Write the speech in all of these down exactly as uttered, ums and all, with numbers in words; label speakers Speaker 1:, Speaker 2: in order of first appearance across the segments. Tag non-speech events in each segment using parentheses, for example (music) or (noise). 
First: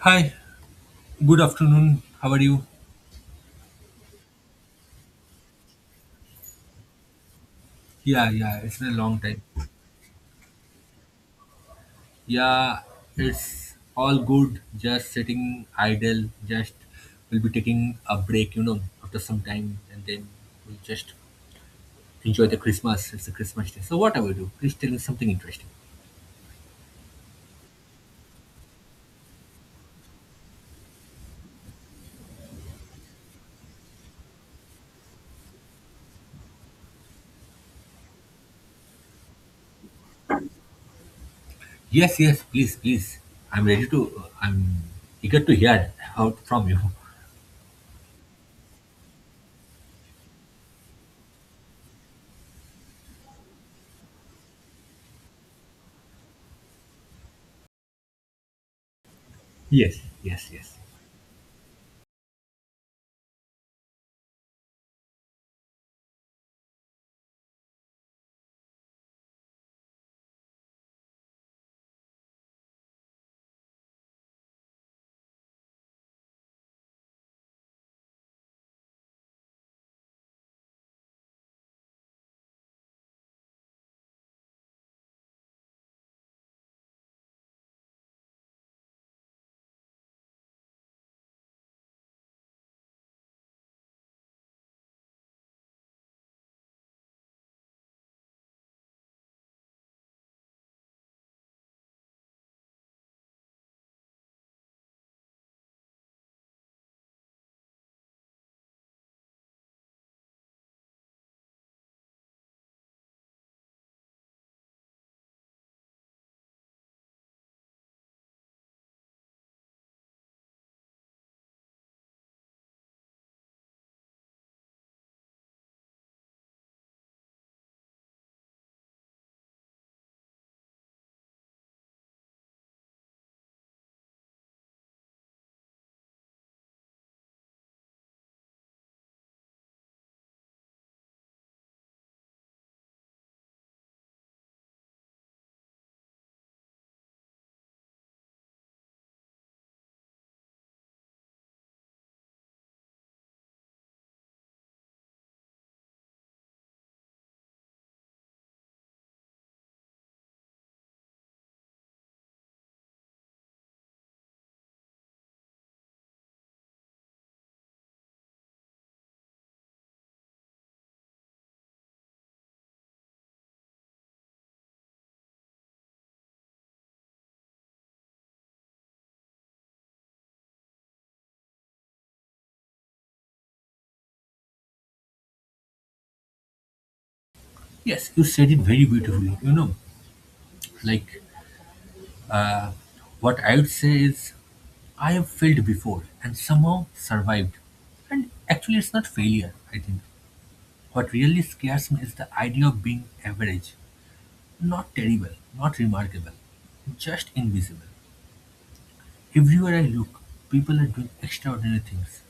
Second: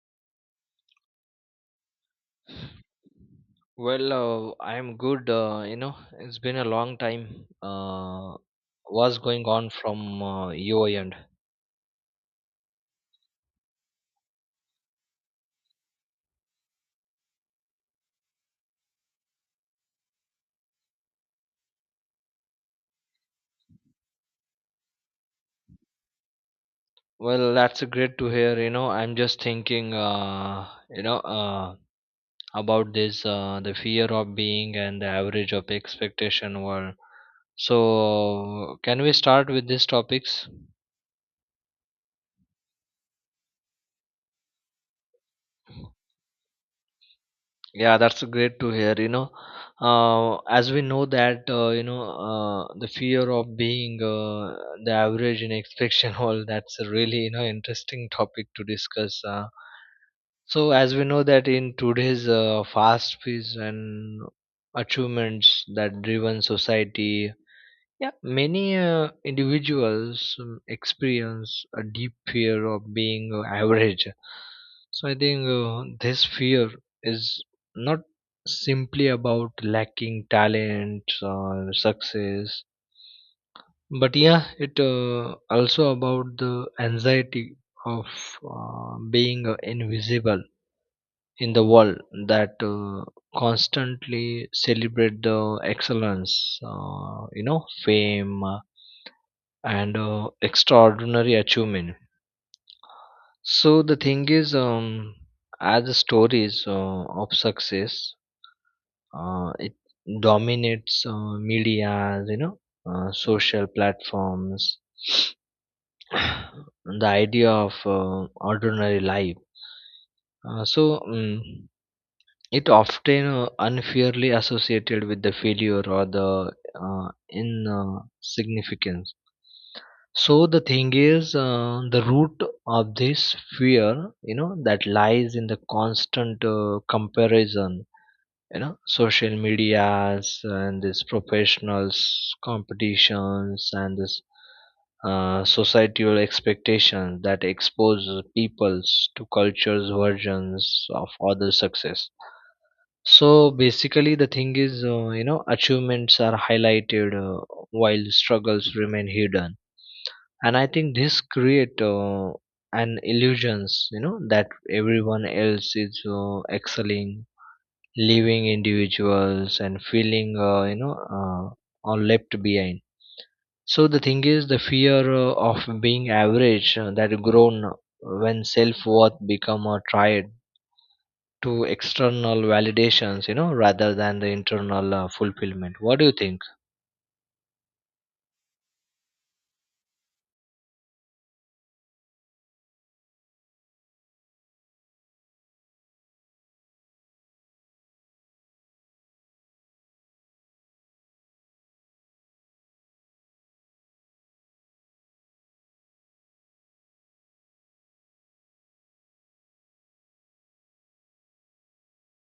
Speaker 1: Hi, good afternoon. How are you?
Speaker 2: Well, uh, I'm good. Uh, you know, it's been a long time.
Speaker 1: Yeah,
Speaker 2: Uh,
Speaker 1: yeah, it's been a
Speaker 2: what's
Speaker 1: long time.
Speaker 2: going on from uh, your end?
Speaker 1: Yeah, it's all good. Just sitting idle. Just we'll be taking a break, you know, after some time, and then we'll just enjoy the Christmas. It's a Christmas day. So what I will do? Please tell me something interesting.
Speaker 2: Well, that's great to hear. You know, I'm just thinking, uh, you know, uh, about this uh, the fear of being and the average of expectation world. So, can we start with these topics?
Speaker 1: Yes, yes, please, please. I'm ready to. I'm eager to hear out from you.
Speaker 2: Yeah, that's great to hear. You know, uh, as we know that uh, you know uh, the fear of being uh, the average in expectation (laughs) hall. That's a really you know interesting topic to discuss. Uh,
Speaker 1: Yes, yes,
Speaker 2: so
Speaker 1: yes.
Speaker 2: as we know that in today's uh, fast pace and achievements that driven society, yeah, many uh, individuals um, experience a deep fear of being uh, average. So I think uh, this fear is not simply about lacking talent or success, but yeah, it uh, also about the anxiety of uh, being uh, invisible in the world that uh, constantly celebrate the excellence, uh, you know, fame, uh, and uh, extraordinary achievement. So the thing is, um, as the stories uh, of success, uh, it dominates uh, media, you know, uh, social platforms. (sniffs) The idea of uh, ordinary life. Uh, so um, it often uh, unfairly associated with the failure or the uh, insignificance. So the thing is, uh, the root of this fear, you know, that lies in the constant uh, comparison, you know, social medias and this professionals competitions and this uh, societal expectations that expose peoples to cultures versions of other success. So basically, the thing is, uh, you know, achievements are highlighted, uh, while struggles remain hidden, and I think this create uh, an illusions, you know, that everyone else is uh, excelling, leaving individuals and feeling, uh, you know, uh, are left behind. So the thing is, the fear uh, of being average uh, that grown when self worth become uh, tried to external validations, you know, rather than the internal uh, fulfillment. What do you think?
Speaker 1: Yes, you said it very beautifully. You know, like what I'd say is, I have failed before and somehow survived. And actually, it's not failure, I think. What really scares me is the idea of being average. Not terrible, not remarkable, just invisible. Everywhere I look, people are doing extraordinary things.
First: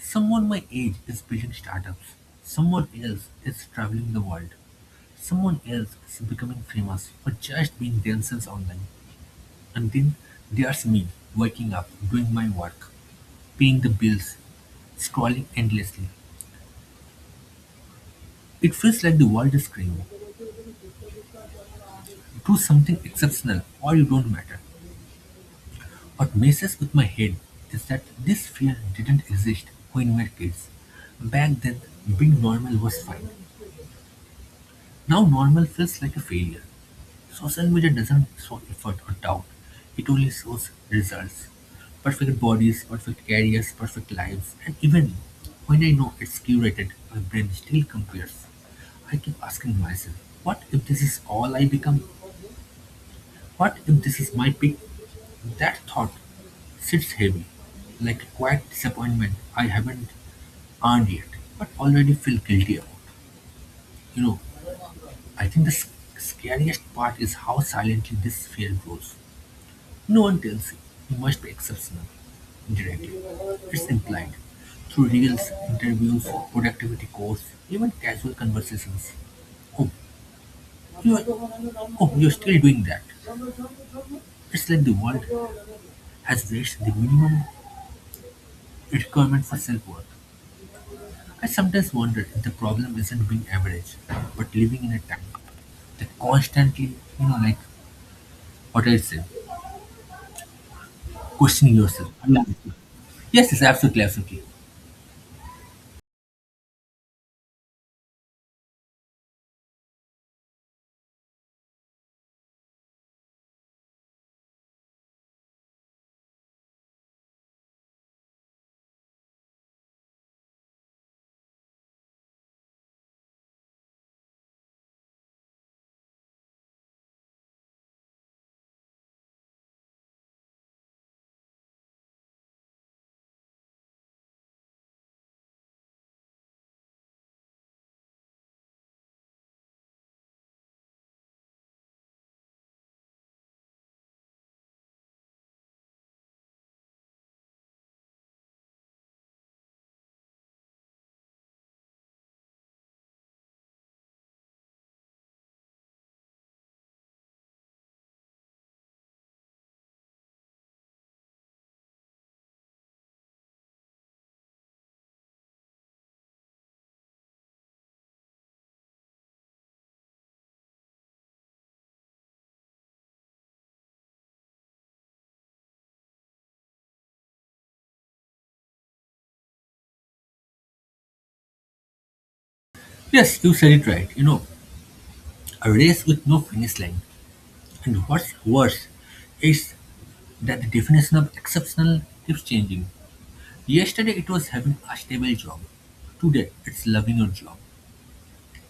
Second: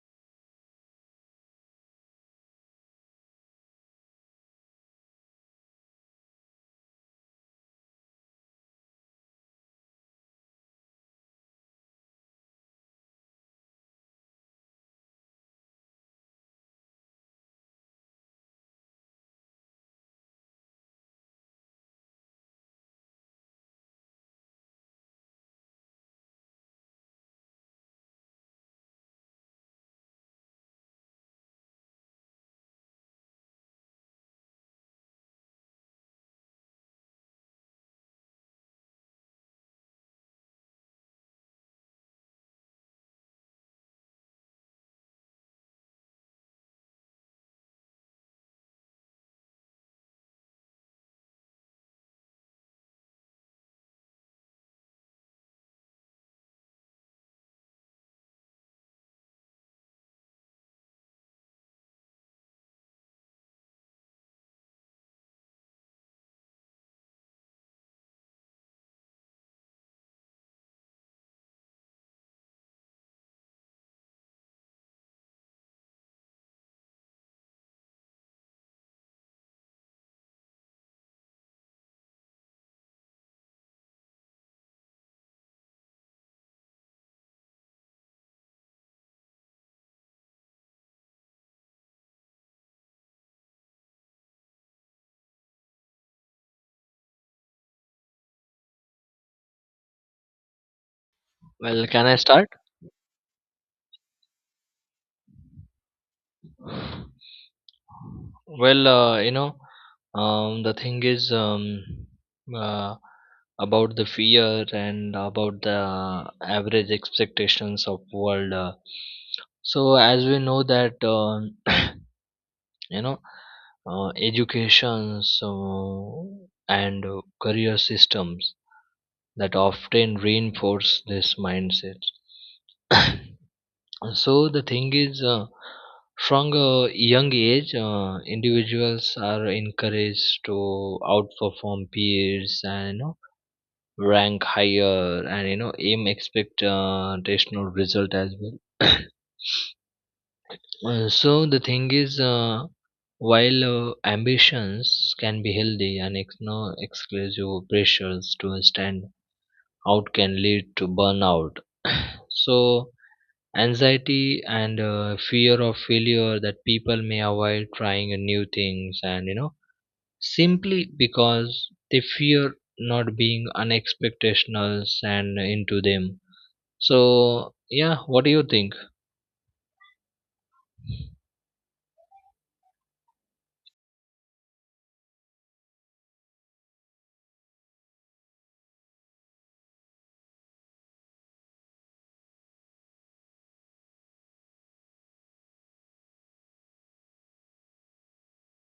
Speaker 1: Someone my age is building startups, someone else is traveling the world, someone else is becoming famous for just being themselves online. And then there's me, waking up, doing my work, paying the bills, scrolling endlessly. It feels like the world is screaming, do something exceptional or you don't matter. What messes with my head is that this fear didn't exist when we were kids. Back then, being normal was fine. Now normal feels like a failure. Social media doesn't show effort or doubt, it only shows results. Perfect bodies, perfect careers, perfect lives, and even when I know it's curated, my brain still compares. I keep asking myself, what if this is all I become? What if this is my peak? That thought sits heavy, like a quiet disappointment I haven't earned yet, but already feel guilty about. You know, I think the sc- scariest part is how silently this fear grows. No one tells you, you must be exceptional, indirectly. It's implied through reels, interviews, productivity course, even casual conversations. Oh, you're, oh, you're still doing that. It's like the world has reached the minimum requirement for self worth. I sometimes wonder if the problem isn't being average, but living in a time that constantly, you know, like what I said, questioning
Speaker 2: Well, can
Speaker 1: yourself.
Speaker 2: I start?
Speaker 1: Yes, yes, absolutely, absolutely.
Speaker 2: Well, uh, you know, um, the thing is um, uh, about the fear and about the average expectations of world. Uh, so as we know that um you know, uh, education so, and uh, career systems that often reinforce this mindset. So the thing is uh, from a young age uh, individuals are encouraged to outperform peers and, you know, rank higher and, you know, aim expect uh, additional result as well. (coughs) Uh, so the thing is, uh, while uh, ambitions can be healthy and ex- no exclusive pressures to stand out can lead to burnout. (coughs) So anxiety and uh, fear of failure that people may avoid trying uh, new things, and you know, simply because they fear not being unexpectationals and into them. So yeah, what do you think?
Speaker 1: Yes, you said it right. You know, a race with no finish line. And what's worse is that the definition of exceptional keeps changing. Yesterday it was having a stable job. Today it's loving your job.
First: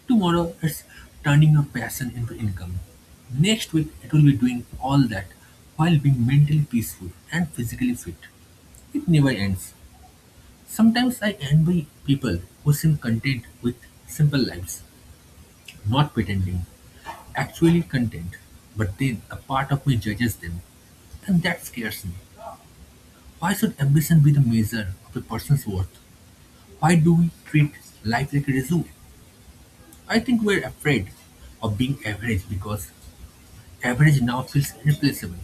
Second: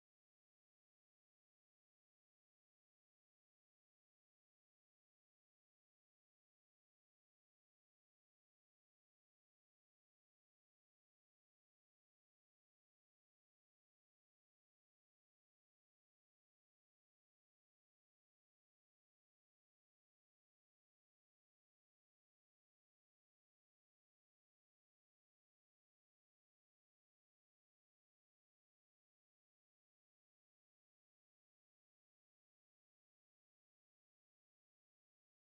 Speaker 1: Tomorrow it's turning your passion into income. Next week it will be doing all that while being mentally peaceful and physically fit. It never ends. Sometimes I envy people who seem content with simple lives. Not pretending. Actually content. But then a part of me judges them. And that scares me. Why should ambition be the measure of a person's worth? Why do we treat life like a zoo? I think we're afraid of being average because average now feels replaceable.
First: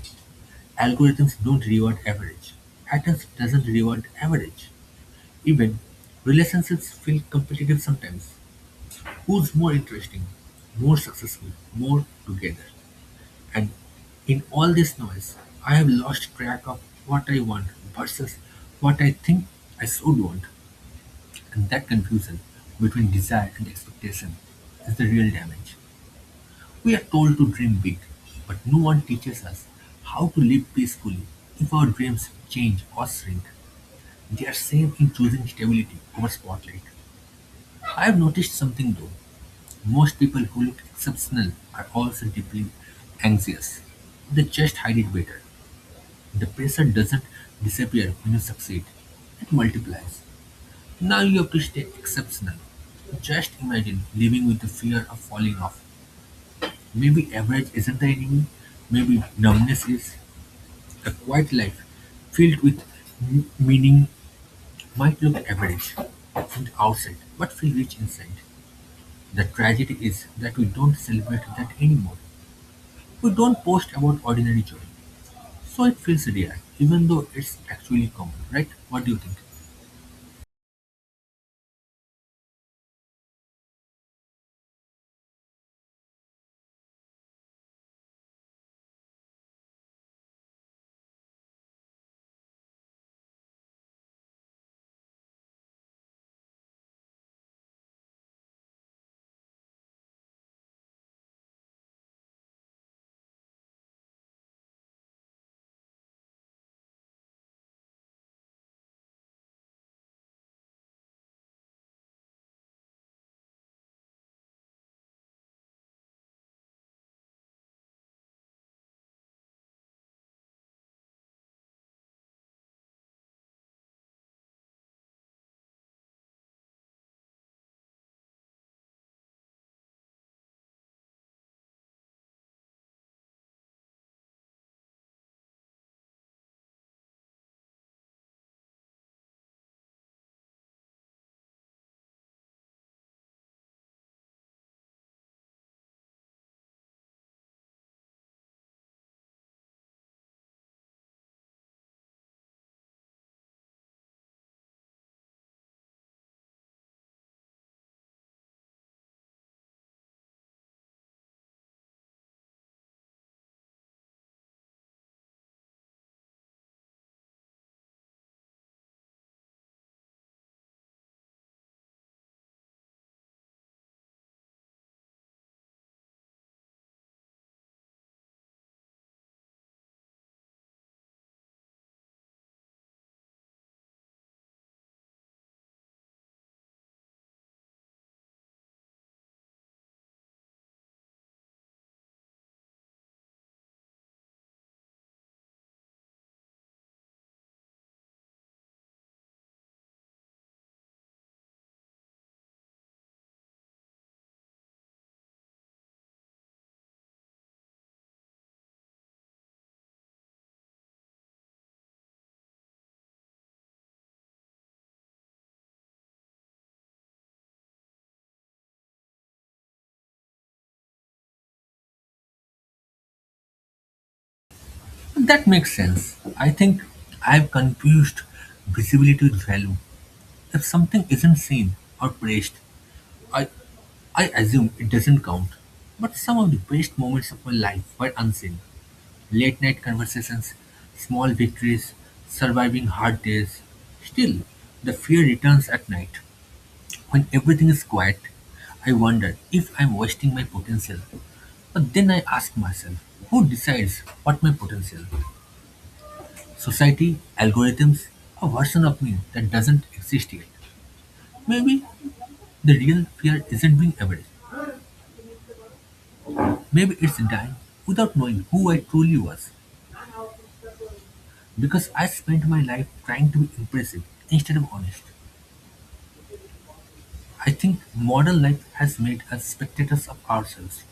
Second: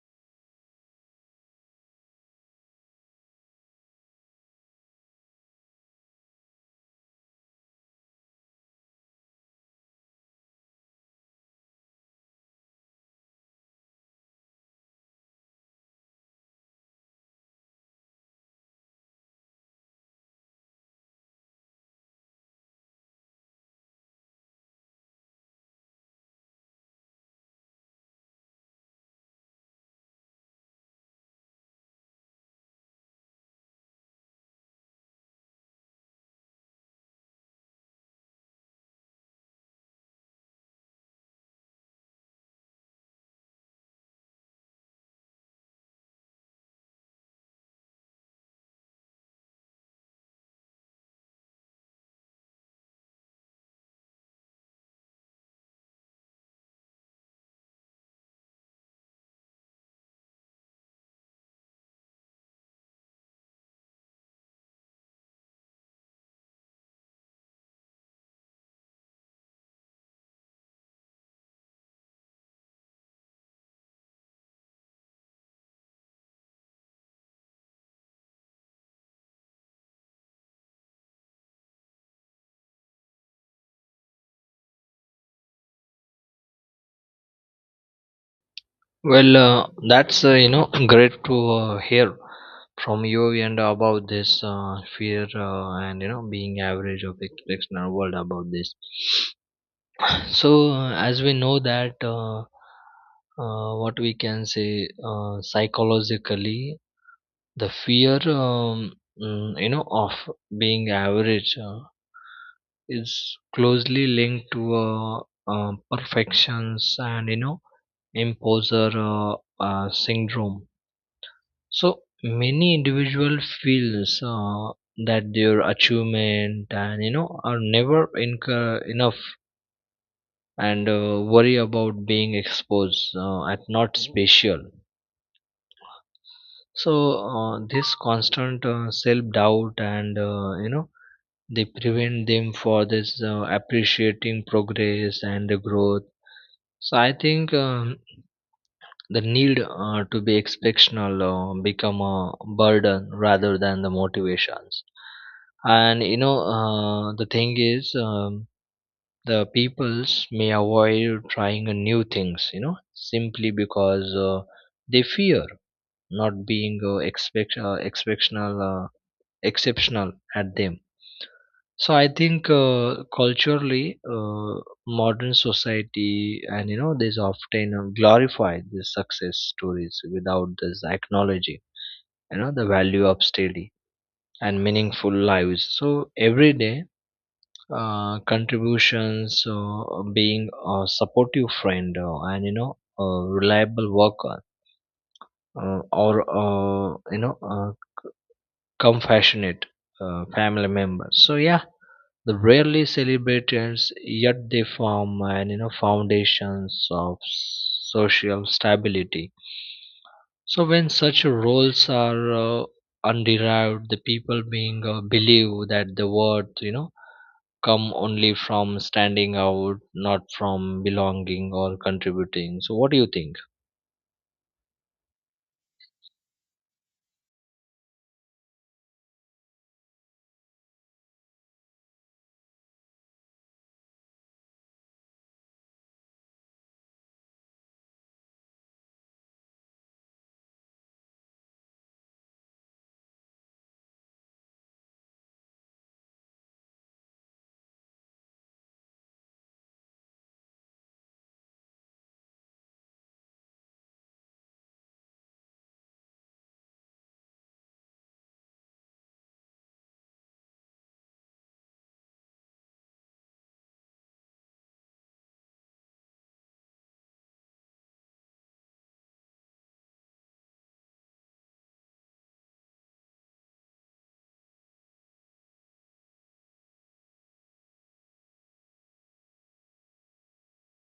Speaker 1: Algorithms don't reward average. Atoms doesn't reward average. Even relationships feel competitive sometimes. Who's more interesting, more successful, more together? And in all this noise, I have lost track of what I want versus what I think I should want. And that confusion between desire and expectation is the real damage. We are told to dream big, but no one teaches us how to live peacefully if our dreams change or shrink. They are same in choosing stability over spotlight. I have noticed something though. Most people who look exceptional are also deeply anxious. They just hide it better. The pressure doesn't disappear when you succeed. It multiplies. Now you have to stay exceptional. Just imagine living with the fear of falling off. Maybe average isn't the enemy. Maybe numbness is. A quiet life filled with m- meaning might look average from the outside, but feel rich inside. The tragedy is that we don't celebrate that anymore. We don't post about ordinary joy. So it feels rare, even though it's actually common, right? What do you think?
Speaker 2: Well, uh, that's uh, you know (laughs) (clears throat) great to uh, hear from you, and about this uh, fear, uh, and you know being average of expectation world about this. So, uh, as we know that uh, uh, what we can say, uh, psychologically, the fear um, mm, you know, of being average uh, is closely linked to uh, uh, perfections and, you know, imposter uh, uh, syndrome. So many individual feels uh, that their achievement, and you know, are never incur enough, and uh, worry about being exposed uh, at not special. So uh, this constant uh, self doubt, and uh, you know they prevent them for this uh, appreciating progress and the growth. So I think, um, the need uh, to be exceptional uh, become a burden rather than the motivations. And you know, uh, the thing is um, the peoples may avoid trying uh, new things, you know, simply because uh, they fear not being uh, expect uh, exceptional uh, exceptional at them. So I think uh, culturally, uh, modern society, and you know, this often uh, glorify these success stories without this acknowledging, you know, the value of steady and meaningful lives. So every day uh, contributions, uh, being a supportive friend, uh, and you know, a reliable worker, uh, or uh, you know, uh, compassionate uh, family member. So yeah, the rarely celebrated, yet they form, and you know, foundations of social stability. So when such roles are uh, underived, the people being uh, believe that the worth, you know, come only from standing out, not from belonging or contributing. So, what do you think?
Speaker 1: That makes sense. I think I've confused visibility with value. If something isn't seen or praised, I I assume it doesn't count. But some of the best moments of my life were unseen. Late night conversations, small victories, surviving hard days. Still, the fear returns at night. When everything is quiet, I wonder if I'm wasting my potential. But then I ask myself, who decides what my potential? Society, algorithms, a version of me that doesn't exist yet. Maybe the real fear isn't being average. Maybe it's dying without knowing who I truly was. Because I spent my life trying to be impressive instead of honest. I think modern life has made us spectators of ourselves.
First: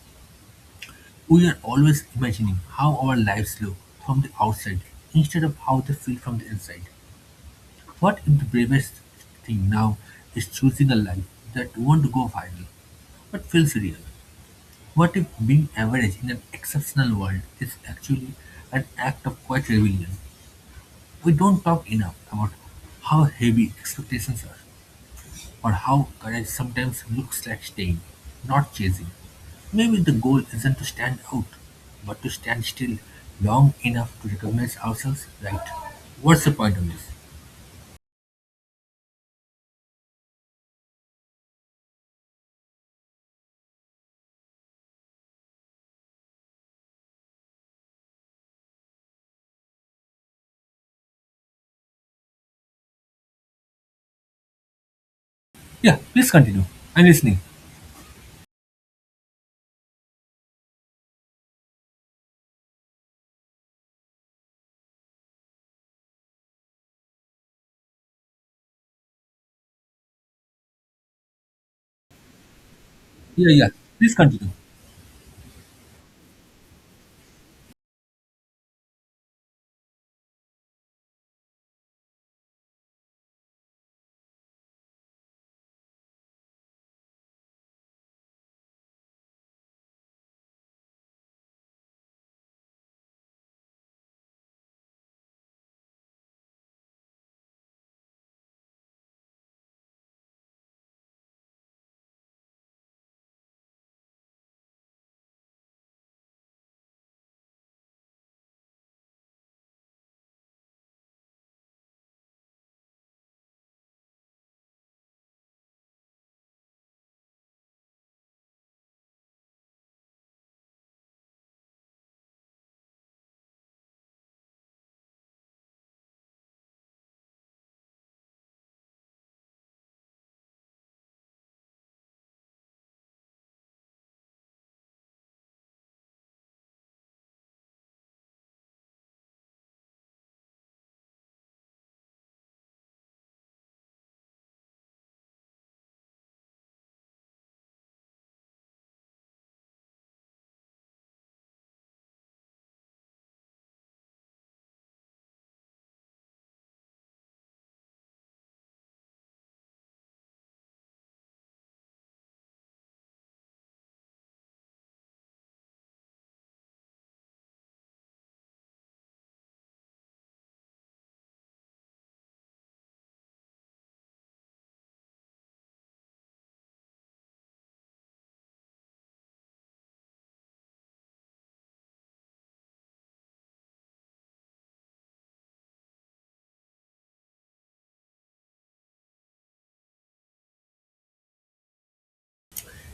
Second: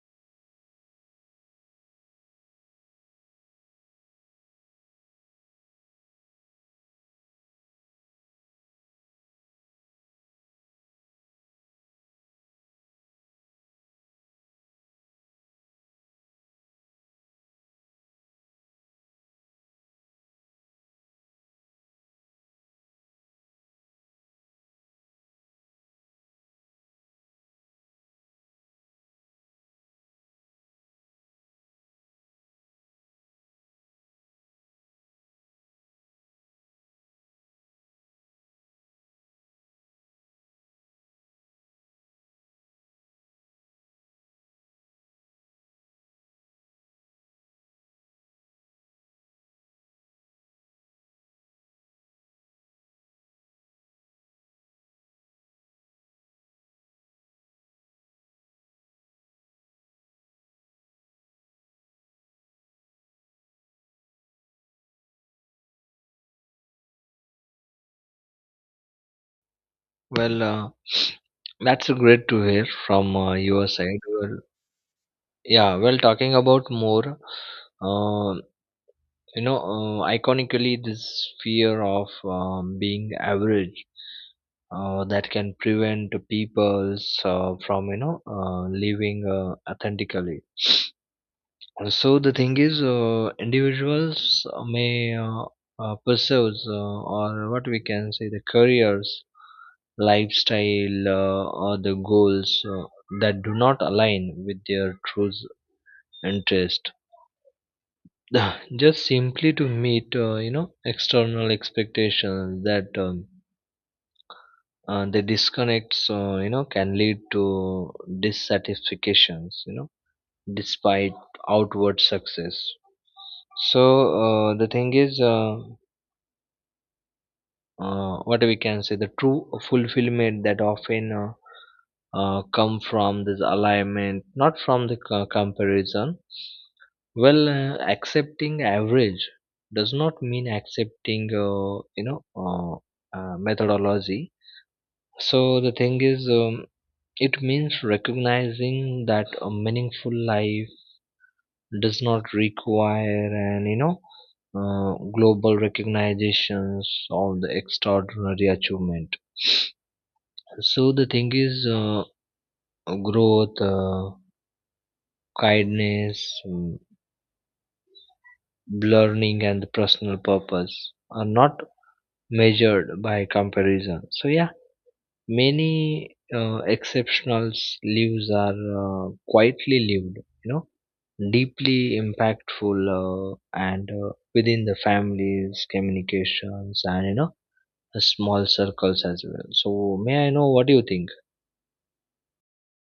Speaker 1: We are always imagining how our lives look from the outside instead of how they feel from the inside. What if the bravest thing now is choosing a life that won't go viral but feels real? What if being average in an exceptional world is actually an act of quiet rebellion? We don't talk enough about how heavy expectations are, or how courage sometimes looks like staying, not chasing. Maybe the goal isn't to stand out, but to stand still long enough to recognize ourselves right. What's the point of this? Yeah, please continue. I'm listening.
Speaker 2: Well, uh, that's great to hear from uh,
Speaker 1: Yeah,
Speaker 2: your
Speaker 1: yeah,
Speaker 2: side.
Speaker 1: please
Speaker 2: Well,
Speaker 1: continue.
Speaker 2: yeah, well, talking about more, uh, you know, uh, iconically, this fear of um, being average uh, that can prevent peoples uh, from, you know, uh, living uh, authentically. So the thing is, uh, individuals may uh, uh, pursue, uh, or what we can say, the careers, lifestyle, uh, or the goals uh, that do not align with their true interest. (laughs) (sighs) Just simply to meet, uh, you know, external expectations that, um, uh, the disconnects, uh, you know, can lead to dissatisfactions, you know, despite outward success. So uh, the thing is, uh, uh, what we can say, the true fulfillment that often uh, uh, come from this alignment, not from the co- comparison. Well, uh, accepting average does not mean accepting, uh, you know, uh, uh, methodology. So the thing is, um, it means recognizing that a meaningful life does not require an, you know, uh, global recognitions of the extraordinary achievement. So the thing is uh, growth, uh, kindness, mm, learning, and the personal purpose are not measured by comparison. So yeah, many uh, exceptional lives are uh, quietly lived, you know, deeply impactful, uh, and uh, within the families communications, and you know, uh, small circles as well. So may I know, what do you think?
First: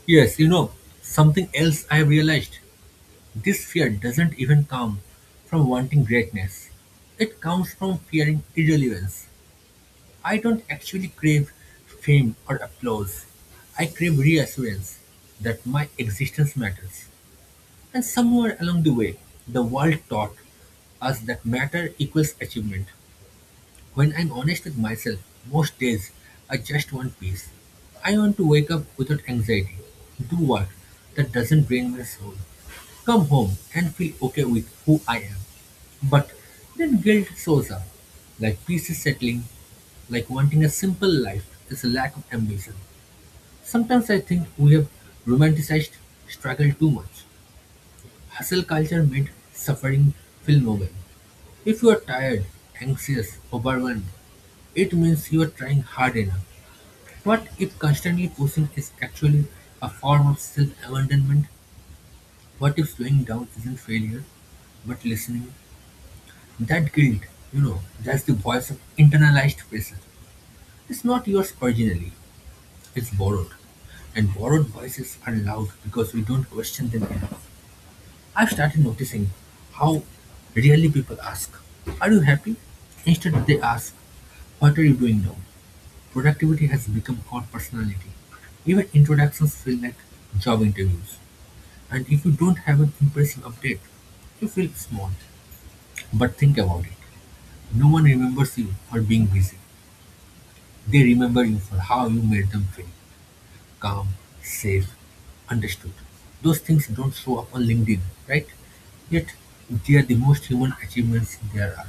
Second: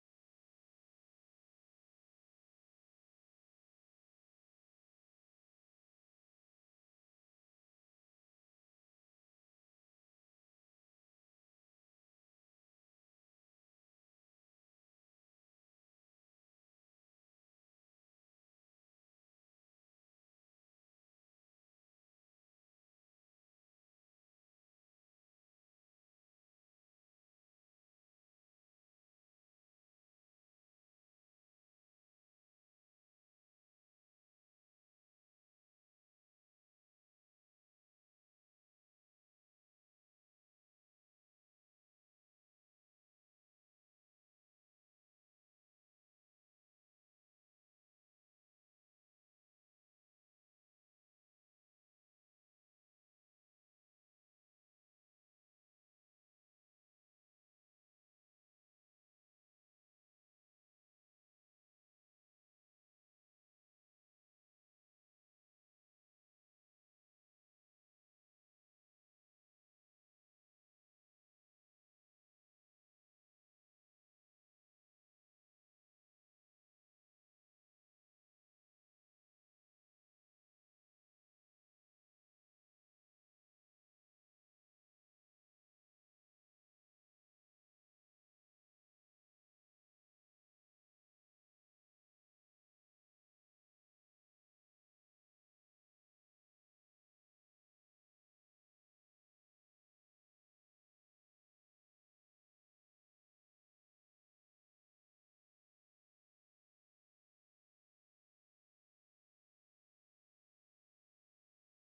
Speaker 1: Yes, you know, something else I have realized. This fear doesn't even come from wanting greatness. It comes from fearing irrelevance. I don't actually crave fame or applause. I crave reassurance that my existence matters. And somewhere along the way, the world taught us that matter equals achievement. When I'm honest with myself, most days I just want peace. I want to wake up without anxiety, do work that doesn't drain my soul, come home and feel okay with who I am. But then guilt shows up, like peace is settling, like wanting a simple life is a lack of ambition. Sometimes I think we have romanticized struggle too much. Hustle culture made suffering feel noble. If you are tired, anxious, overwhelmed, it means you're trying hard enough. What if constantly pushing is actually a form of self abandonment? What if slowing down isn't failure, but listening? That guilt, you know, that's the voice of internalized pressure. It's not yours originally, it's borrowed. And borrowed voices are loud because we don't question them enough. I've started noticing how rarely people ask, are you happy? Instead, they ask, what are you doing now? Productivity has become our personality. Even introductions feel like job interviews. And if you don't have an impressive update, you feel small. But think about it. No one remembers you for being busy. They remember you for how you made them feel calm, safe, understood. Those things don't show up on LinkedIn, right? Yet, they are the most human achievements there are.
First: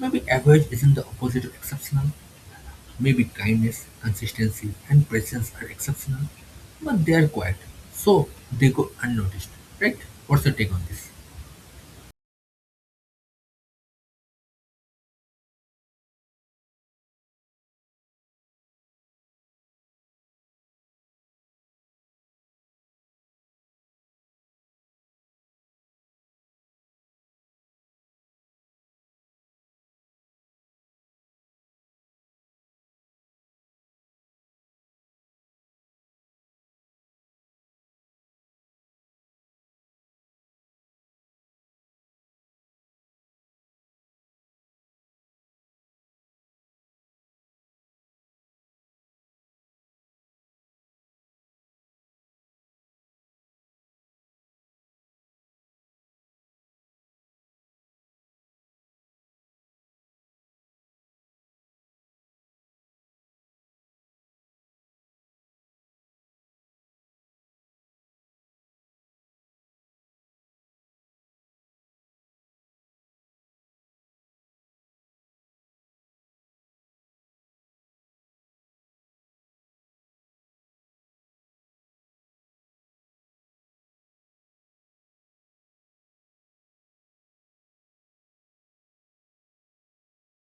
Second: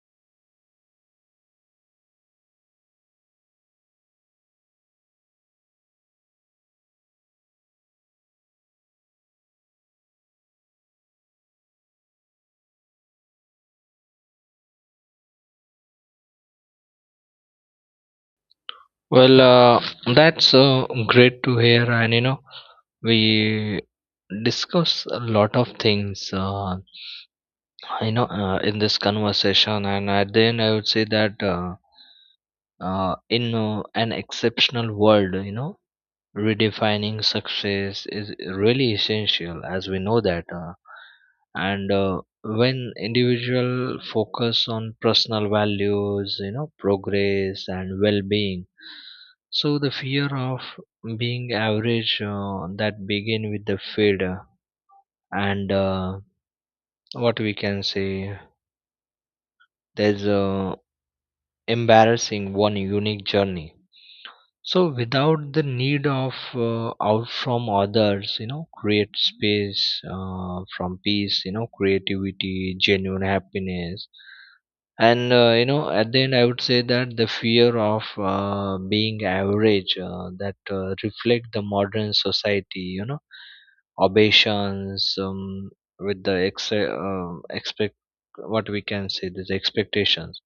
Speaker 1: Maybe average isn't the opposite of exceptional. Maybe kindness, consistency, and presence are exceptional, but they are quiet, so they go unnoticed, right? What's your take on this?
Speaker 2: Well, uh, that's uh, great to hear, and you know, we discuss a lot of things uh, you know uh, in this conversation, and at the end I would say that, uh, uh, in uh, an exceptional world, you know, redefining success is really essential. As we know that, uh, and uh, when individual focus on personal values, you know, progress and well-being. So the fear of being average uh, that begin with the fear, and uh, what we can say, there's uh, embarrassing one unique journey. So without the need of uh, out from others, you know, create space uh, from peace, you know, creativity, genuine happiness. And uh, you know at the end I would say that the fear of uh, being average, uh, that uh, reflect the modern society, you know, obeisance, um, with the ex- uh, expect what we can say this expectations,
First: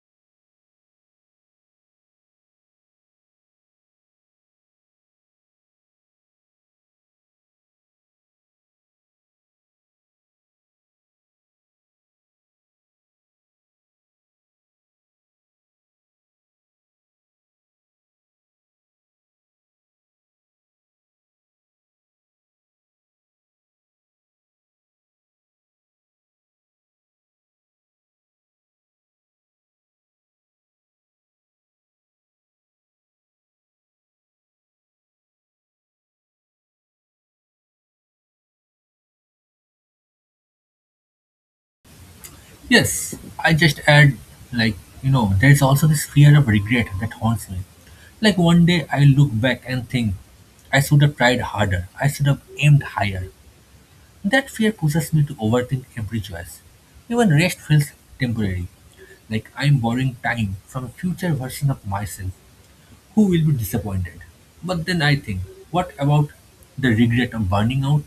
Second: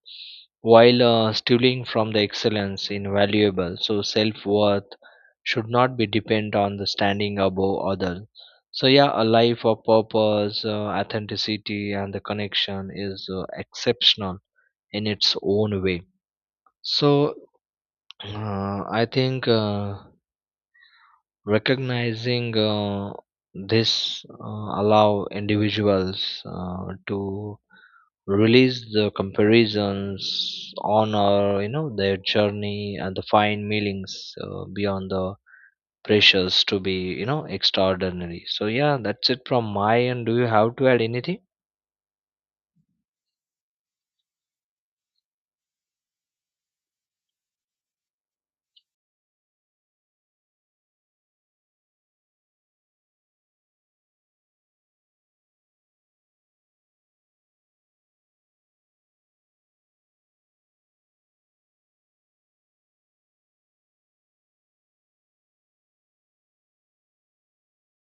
Speaker 2: while uh, stealing from the excellence in valuable. So self-worth should not be depend on the standing above others. So yeah, a life of purpose, uh, authenticity and the connection is uh, exceptional in its own way. So uh, I think, uh, recognizing, uh, this uh, allow individuals uh, to release the comparisons on, or you know, their journey and the fine meanings uh, beyond the pressures to be, you know, extraordinary. So yeah, that's it from my end. Do you have to add anything?
Speaker 1: Yes, I just add, like, you know, there is also this fear of regret that haunts me. Like, one day I look back and think, I should have tried harder, I should have aimed higher. That fear pushes me to overthink every choice. Even rest feels temporary, like I'm borrowing time from a future version of myself who will be disappointed. But then I think, what about the regret of burning out,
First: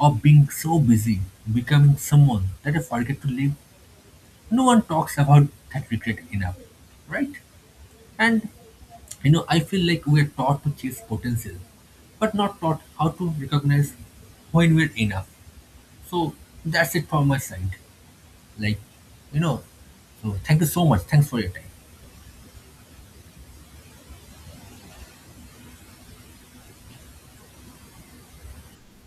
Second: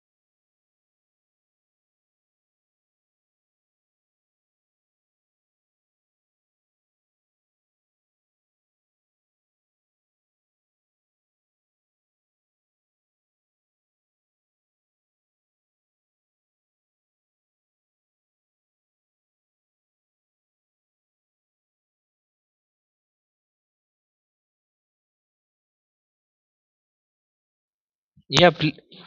Speaker 1: of being so busy, becoming someone that I forget to live? No one talks about that regret enough, right? And you know, I feel like we are taught to chase potential, but not taught how to recognize when we're enough. So that's it from my side. Like, you know, so thank you so much. Thanks for your time.
Speaker 2: Yeah, please.